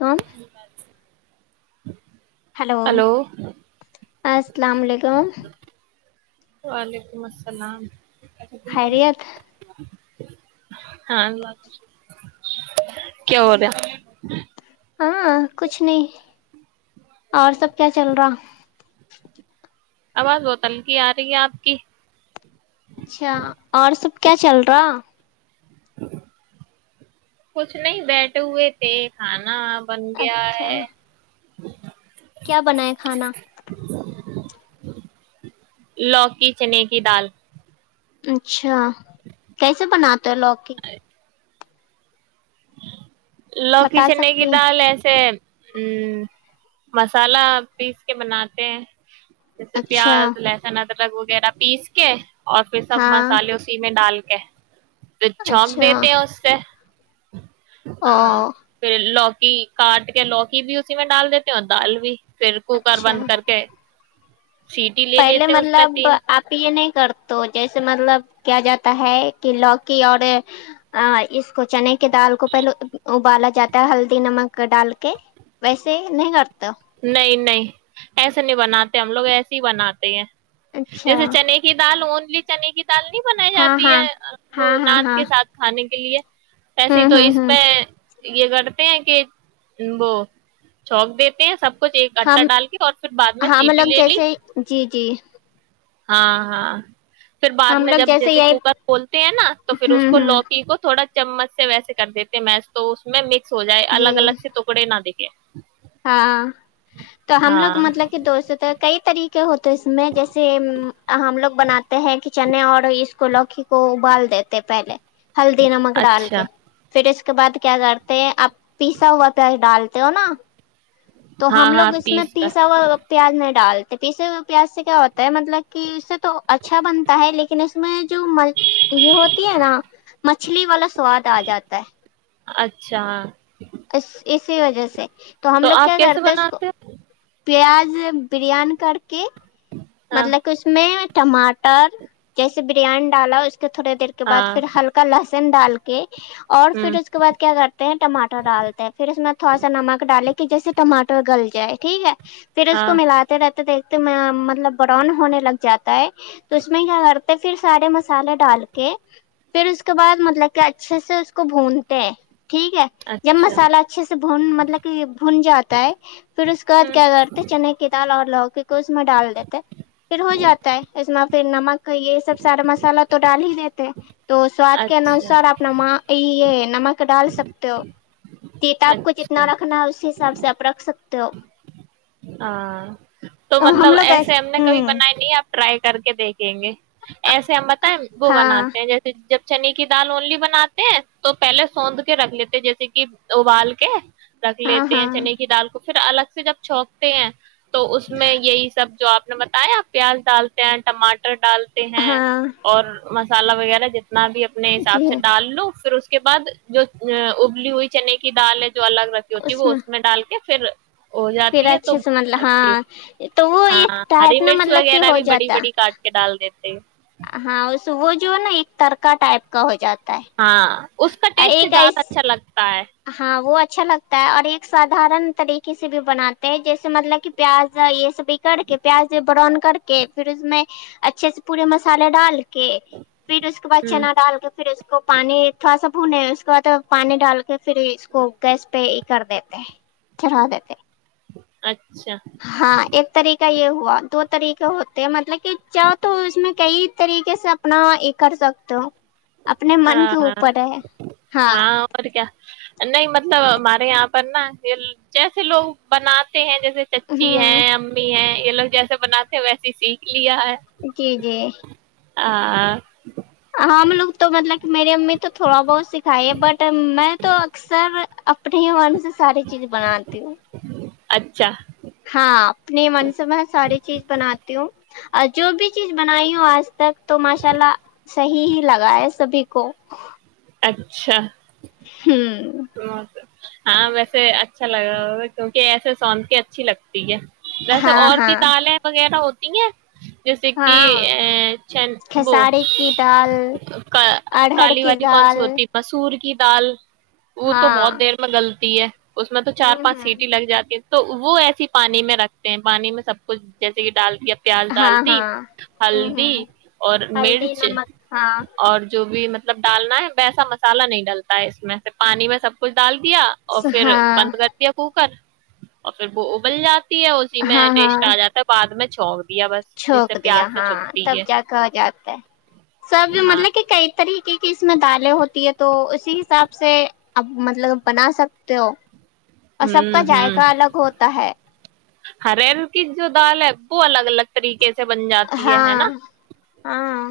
کم ا بات [unintelligible] ہلو السلام علیکم [unintelligible] وعلیکم السلام خیریت [unintelligible] ہاں اللہ کیا ہو رہا [unintelligible] ہاں کچھ نہیں [unintelligible] اور سب کیا چل رہا آواز بتلگی آ رہی ہے آپ کی اچھا اور سب کیا چل رہا [unintelligible] کچھ نہیں بیٹٹھے ہوئے تھے کھانا [unintelligible] بن گیا اچھا ہے کیا بنائیں کھانا؟ لوکی چنے کی دال اچھا کیسے بنات تو لوکی لکی بتا سے نہیں سکتی گتا ہیں ل سے ہ مسالحہ پیس کے بناتے ہیں جیسے اچھا پیاز لہسن ادر الگ وغیرہ پیس کے اور پھر سب ہاں مسالے اسی میں ڈال کے ا [unintelligible] تو چھونک اچھا دیتے ہیں اس سے او ہاں پھر لوک کاٹ کے لوکی بھی اسی میں ڈال دیتے ہو دال بھی پھر کوکر اچھا بند کر کے سیٹی لے پہلے لیتے اس پہ مطلب تین آپیے نہیں کر تو جیسے مطلب کیا جاتا ہے کہ لوکی اور اس کو چنے کے دال کو پہلے ابالا جاتا ہے ہلدی نمک ڈال کے ویسے نہیں کرتا نہیں نہیں ایسے نہیں بناتے ہم لوگ ایسے ہی بناتے ہیں اچھا جیسے چنے کی دال ا [unintelligible] ت کی [unintelligible] چالنی بنائی ہاں جاتی ہاں ہے وہ ہاں ہاں نان ہاں کے ساتھ کھانے کی [unintelligible] کے لیے ویسے ہوں تو ہوں اس ہوں پہ یہ کرتے ہیں کہ وہ چونک دی یہ سب ہم میں ہم سیٹی لوگ لے لی جیسے جی جی ہاں ہاں پھر بع ہم میں لوگ جب جیسے یہی کوکر کھولتے ہیں نا تو پھر اس ہوں کو ہوں لوکی کو تھوڑا چمچ سے ویسے کر دیتے می تو اس میں مکس س جائے جی الگ الگ سے ٹکڑے نہ دھ ہاں تو ہم لوگ ہاں مطلب کہ دوستوں کئی طریقے کیا ہو تو اس میں جیسے ہم لگ بناتے ہیں کہ چنے اور اس کو لوکی کو ابال دیتے پہلے ہلدی نمک ڈال اچھا کے پھر اس اس کے بعد کیا کرتے آپ پیسا ہوا پیاز ڈالتے ہو نا تو ہاں ہم ہاں لوگ اس میں پیس پیسا کر ہوا پیاز نہیں ڈالتے پیسے پیاس سے کیا ہوتا ہے مطلب کہ اس سے تو اچھا بنتا ہے لیکن اس میں جو یہ ہوتی ہے نا مچھلی والا سواد آ جاتا ہے اچھا ا اسی وجہ سے ہم تو لوگ آپ کیا کیسے کرتے اس کو بناتے ہیں پیاز بریانی کر کے ہاں مطلب کہ اس میں ٹماٹر جیسے بریانی ڈالا اس تھوڑے دیر کے بد ہاں پھر ہلکا لس سین ڈال کے اور ہ پھر اس کے بعد کیا کرتے ہیں ٹماٹر ڈالتے ہیں پھر اس میں تھوڑا سا نمک ڈالے کہ جیسے ٹاٹر گل جائے ٹھیک ہے پھر اس کو ہاں ملاتے رہتے دیکھتے میں مطلب براؤن ہونے لگ جاتا ہے تو اس میں کیا کرتے پھر سارے مسالے ڈال کے پھر اس کے بعد مطلب کہ اچھے سے اس کو بھونتے ٹھیک ہے جب اچھا مسالہ اچھے سے بون مطلب کہ بھن جاتا ہے پھر اس کے بعد ہ کیا کرتے چنے کی دال اور لوگ کو اس میں ڈال دیتے پھر ہو جاتا ہے اس میں پھر نمک یہ سب سارا مسالہ تو ڈال ہی دیتے ہیں تو سواد کے اچھا انوسار اپنا ماں یہ یہ نم ڈال سکتے ہو تیتا آب کو جتنا اچھا رکھنا ہے اسی حساب سے آپ رکھ سکتے ہو ہاں تو ہم مطلب لوگ ایسے نے کبھی ہوں بنائی نہیں آپ ٹرائی کر کے دیکھیں گے ایسے ہم بتائیں وہ ہاں بناتے ہیں جیسے جب چنے کی دال اونلی بناتے ہیں تو پہلے سونندھ کے رکھ لیتے جیسے کہ ابال کے رکھ ہاں لیتے ہاں ہیں چنے کی دال کو پھر الگ سے جب چوک تے ہیں تو اس میں یہی سب جو آپ بتایا آپ پیاز ڈالتے ہیں ٹماٹر ڈالتے ہیں ہاں اور م مسالہ وغیرہ ج بھی اپنے جی حساب سے ڈال لو پھر اس کے بعد جو ابلی ہوئی چنے کی دال ہے جو الگ رکھی ہوتی ہے وہ اس میں ڈال کے پھر ہو پھر جاتی ہے اچھے مطلب ہاں اچھی تو وہ ایک ہاں ٹائ ہری اپنا مطلب کہ ہو جاتا دی تھ ہاں وہ جو ہے نا ایک ترکا ٹائپ کا ہو جاتا ہے ہاں اس کا اور ٹیسٹ ایک زیادہ اچھا لگتا ہے ہ وہ اچھا لگتا ہے اور ایک سدارن طریقے سے بھی بناتے ہیں جیسے مطلب کہ پیاز یہ سب پکڑ کے پیاز بران کر کر کے پھر اس میں اچھے سے پورے مسالے ڈال پھر اس کے بعد ہ چنا ڈال کے پھر اس کو پانی تھوڑا سا بھنے اس کے بعد پانی ڈال کے پھر اس کو گیس پہ ہی کر دیتے چلا دیتے اچھ [inaudible] ہاں ایک طریق یہ ہو دو طریقے ہوتے ہیں مطلب کہ چاہ تو اس میں کئی طریقے سے اپنا یہ کر سکتے ہو اپنے من ہاں کے ہاں اوپر ہے ہاں اور کیا نہیں مطلب ہمارے یہاں پر نا جیسے لوگ بناتے ہیں جیسے م چچی ہوں ہیں امی ہیں یہ لو جیسے بنات ہیں ویس ہی سیکھ ج جی جی آ [inaudible] آ م لوگ تو مطلب میری امی تو تھوڑا بہت سکھائی ہے بٹ میں تو اکثر اپنے ہی من سے ساری چیز بناتی ہوں اچھا ہاں اپنے من سے میں ساری چیز بناتی ہوں اور جو بھی چیز بنائی ہوں آج تک تو ماشاء اللہ صحیح ہی لگا ہے سبھی کو اچھا ہوں ہاں ویسے اچھا لگ رہا ہو کیونکہ ایسے سونند کی اچھی لگتی ہے جیسے ہاں اور بھی ہاں دالیں وغیرہ ہو ت ہے جیسے کہ ہاں ا چ وہ کھساری کی دال ارہر کالی کی والی کون دال سی ہوتی مسور کی تال وہ تو بہت ہاں دیر میں گل تی ہے اس میں تو چار ہوں پانچ ہوں سیٹی لگ جاتی تو وہ ایسی ہی پانی میں رکھتے ہیں پانی میں سب کچھ جیسے کہ ڈال کےیا پیاز ہاں ڈال دی ہاں ہوں ہلدی ہوں اور ہلدی مرچ نمک ہاں اور جو بھی مطلب مطلب ڈالنا ہے ویسا مسالہ نہیں ڈلتا ہے اس میں سے پانی میں سب کچھ ڈال دیا اور پھر ہاں بند کر دیا کوکر اور پھر وہ ابل جات ہے اسی میں ٹیسٹ آ جاتا ہے بد میں چ [inaudible] چھونک دیا ہاں تب جا کے ہو جاتا ہے سب ہاں مطلب کہ کئی طریقے کی کہ اس میں دالیں ہوتی ہے تو اسی حساب سے اب مطلب بنا سکتے ہو اور سب کا ہوں ہوں ذائقہ الگ ہوتا ہے ہریر کی جو دال ہے وہ الگ الگ طریقے کیسے بن جاتی ہے ہے ہاں نا ہاں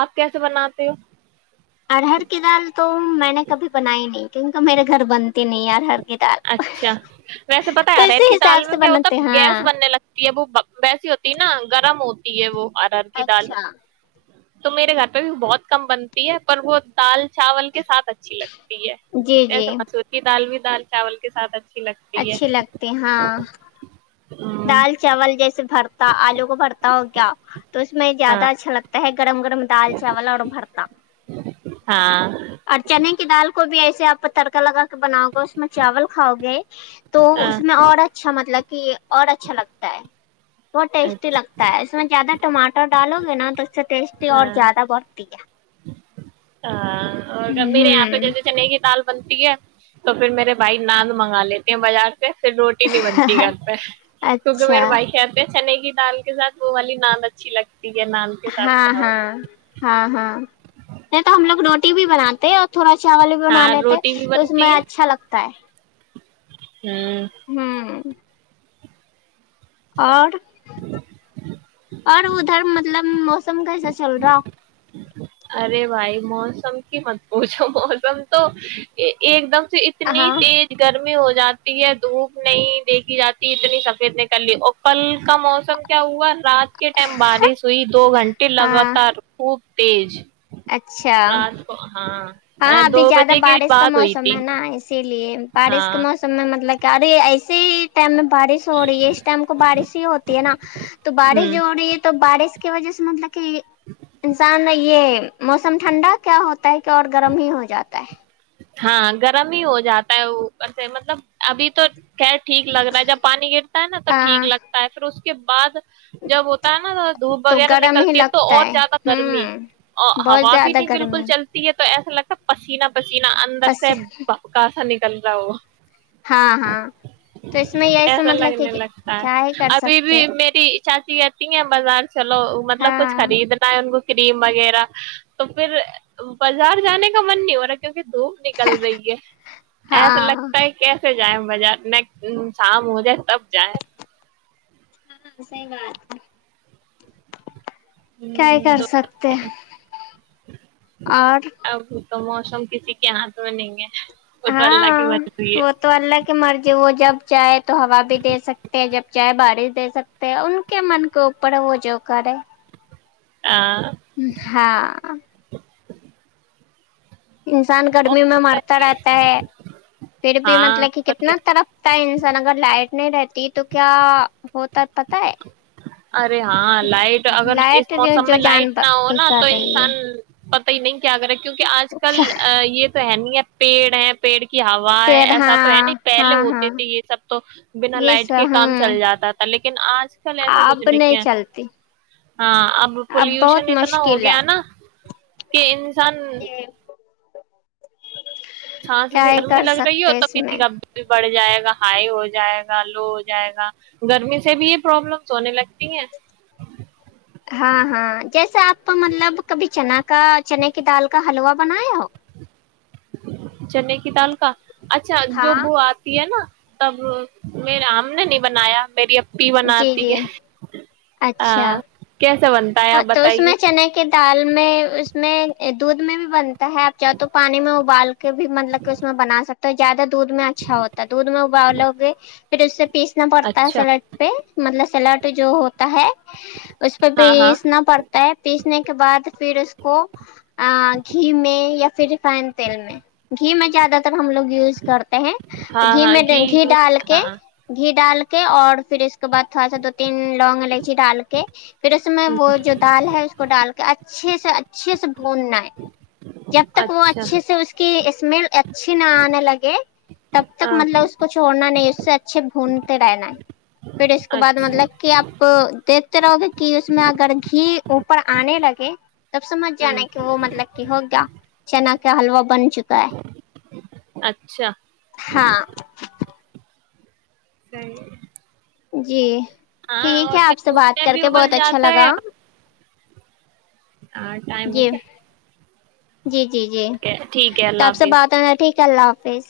آپ کیسے بناتے ہو ارہر کی دال تو میں نے کبھی بنائی نہیں کیونکہ میرے گھر بنتی نہیں ارہر کی دال اچھا ویسے بتا تو آ رہا ہے اسی کہ تال حساب میں سے کیا ہوتا بناتے ہیں۔ گیس ہاں بننے لگتی ہے وہ ویسی ہوتی ہے نا گرم ہو یہ وہ اوررر کی دال اچھا تو میرے گھر پہ بھی بہت کم بنتی ہے پر وہ دال چاول کے ساتھ اچھی لگتی ہے جی ایس جی مسور کی دال بھی ج چاول کے سادھن اچھی لگتی ہاں دال چاول جیسے بھر آلو کو پڑھتا ہو کیا تو اس میں زیادہ ہاں اچھا لگتا ہے کڑم کڑم دال چوول اورڑ پڑتاام ہاں اور چنے کی دال کو بھی ایسے آپ تڑکا لگا بناؤ گے اس میں چاول کھاؤ گے تو ہاں اس میں اور اچھا مطلب کہ اور اچھا لگتا ہے وہ ٹیسٹی لگتا ہے اس میں زیادہ ٹماٹر ڈالو گے نا تو اس سے ٹیسٹی اور ہاں زیادہ بڑھتی ہے ہاں اور میرے یہاں پہ ہوں جیسے چ نئی کی تال بنتی ہے تو پھر میرے بھائی نان منگا لیتے ہیں بازار ھر روٹی نہیں بنتی گھر پ کیونکہ اچھا میر بائقتے چنے کی دال کے ساتھ وہ والی ناند اچھی لگتی ہے نان کے ساتھ ہاں کھاؤ ہاں ہاں ہاں نہیں تو ہم لوگ روٹی بھی بناتے ہیں اور تھوڑا چاول بھی بنا ہاں لیتے روٹی بھی تو اس میں بنتی ہے اچھا لگتا ہے ہوں اور اور ادھر مطلب موسم کیسا چل رہا ارے بھائی موسم کی مت پوچھو موسم تو ایک دم اتنی ہاں تیز گرمی ہو ج جاتی ہے دھوپ نہیں دیکھی جاتی اتنی سفید نکل لی اپل کا موسم کیا ہوا رات کے ٹائم بارش ہوئی دو گھنٹے ہاں لگاتار خوب تیز [inaudible] اچھا رات کو ہاں ابھی دو زیادہ بجے کے بارش کا بعد ہوئی موسم تھی ہے نا اسی بارش کے ہاں موسم میں مطلب گڑی ایسے ہی ٹائم میں بارش ہو رہی ہے اس ٹائم کو بارش ہی ہوتی ہے نا تو بارش ہوں جو ہو رہی ہے تو بارش اس کی وجہ سے مطلب کہ انسان نے یہ موسم ٹھنڈا کیا ہوتا ہے کہ اور گرم ہی ہو جاتا ہے ہاں گرم ہی ہو جاتا ہے اوپر سے مطلب ابھی تو ٹھیک لگ رہا ہے جب پانی گرتا ہے نا تو ہاں ٹھیک لگتا ہے پھر اس کو کے بعد جب ہوتا ہے نا دھوپ تو وغیرہ گرم ہی نکلتی ہے تو لگتا اور زیادہ گرمی ہوں اور بہت ہوا بھی زیادہ نہیں بالکل گرمی چلتی ہے ایسا لگتا پسینہ بس ا اندر سے بس بکاسا نک کلرا وہ ہاں ہاں تو اس میں یہی س ایسا مطلب کہ لگنے کیا ہی کر سکتے اچھا سی آتی ہیں بازار چلو مطلب ہاں کچھ خریدنا ہے ان کو کریم وغیرہ تو پھر بازار جانے کا من نہیں ہو رہا کیونکہ دھوپ نکل رہی ہے ایسا ہاں لگتا ہے کیس ھر جائ بجار میں شام ہو جائے تب جائیں ہاں سحی بات ہے کیا کر دو سکتے اور اب تو موسم کسی کے ہاتھ میں نہیں ہے وہ تو اللہ کی ہاں مرضی ہے وہ تو اللہ کی مرضی وہ جب جائے تو ہوا بھی دے سکتے ہیں جب چاہے بارش دے سکتے ان کے من کے اوپر وہ جو کر ہے ہاں ہاں انسان گرمی میں مرتا رہتا ہے پھر بھی ہاں مطلب کہ اور کیا کتنا طڑپتا ہے انسان اگر لائٹ نہیں رہتی تو کیا ہوتا پتا ہے ارے ہاں لائٹ اگر اس لائٹ موسم جو میں جان لائٹ نہ ہو نا کر تو رہی ہے انسان پتا ہی نہیں کیا کریں کیونکہ آج کل کیا یہ تو ہے نہیں ہے پیڑ ہے پیڑ کہ ہوا ہے پھر ایسا تو ہے نا ہاں ہاں پہلے ہاں ہوتی تھی یہ سب تو بنا یہ لائٹ کے سب کام ہوں چل جاتا تھا لیکن لیکن آج کچھ اب نہیں کیا چلتی ہاں اب پولوشن بہت اتنا ہو مشکل ہے گیا نا کہ انسان جی، چھاس کیا ہی گرمی کر لگ رہی ہے ہو سکتے تو اس پی میں بھی بڑے جائے گا ہائی ہو جائے گا لو ہو جائے گا گرمی سے بھی یہ پرابلمس ہونے لگتی ہیں ہاں ہاں جیسے آپ مطلب کبھی چنا کا چنے کی دال کا حلوا بنایا ہو چنے کی دال کا اچھا جو ہاں وہ آتی ہے نا تب میر آم نے نہیں بنایا میری پی جی بناتی جی ہے اچھا کی ہاں تو اس میں چنے کی دال اس میں دودھ میں بھی بنتا ہے آب چاہ تو پانی میں ابال کے بھی مطلب کہ اس میں بنا سکتے تو زیادہ دودھ میں اچھا ہوتا دودھ میں ابا لو گے پھر اس سے پیس نا پڑتا اچھا سلٹ پہ مطلب سلاٹ جو ہوتا ہے اس ہاں ہاں اسپیس نہ پرڑ پیسنے کے بعد پھر اس کو گھی میں یا پھر ریفائن تیل میں گھی میں زیادہ تر ہم لوگ یوز کرتے ہیں تو ہاں گھی ہاں میں گھی ڈال کے ہاں گھی ڈال کے کے اور پھر اس کے بعد تھوڑا سا دو تین لونگ لےچی ڈال کے پھر اس میں وہ جو دال ہے اس کو ڈال کے اچھے سے اچھے سے بھوننا ہے جب تک وہ اچھا اچھے سے اس کی اس مل ایک اچھی نہ آنے لگے تب تک ہاں مطلب اس کو چھوڑنا نہیں اس سے اچھے گنتے رہائے نائ پھر اس کے بعد اچھا مطلب کہ آپ [unintelligible] کہ اس میں اگر گھی اوپر آنے لگے تب سمجھ جانا کہ ہ وہ مطلب کہ ہو گیا چنا کا حلوا بن چکا ہے اچھا ہاں [inaudible] جی ہاں ٹھیک اور ہے کیا آپ سے دودھ بات میں کر بھی کے بہت ابل اچھا جاتا لگا ہے ہاں ٹائم ہو کیا جی جی جی جی تو آپ سے حافظ بات ہونا ٹھیک ان شاء اللہ حافظ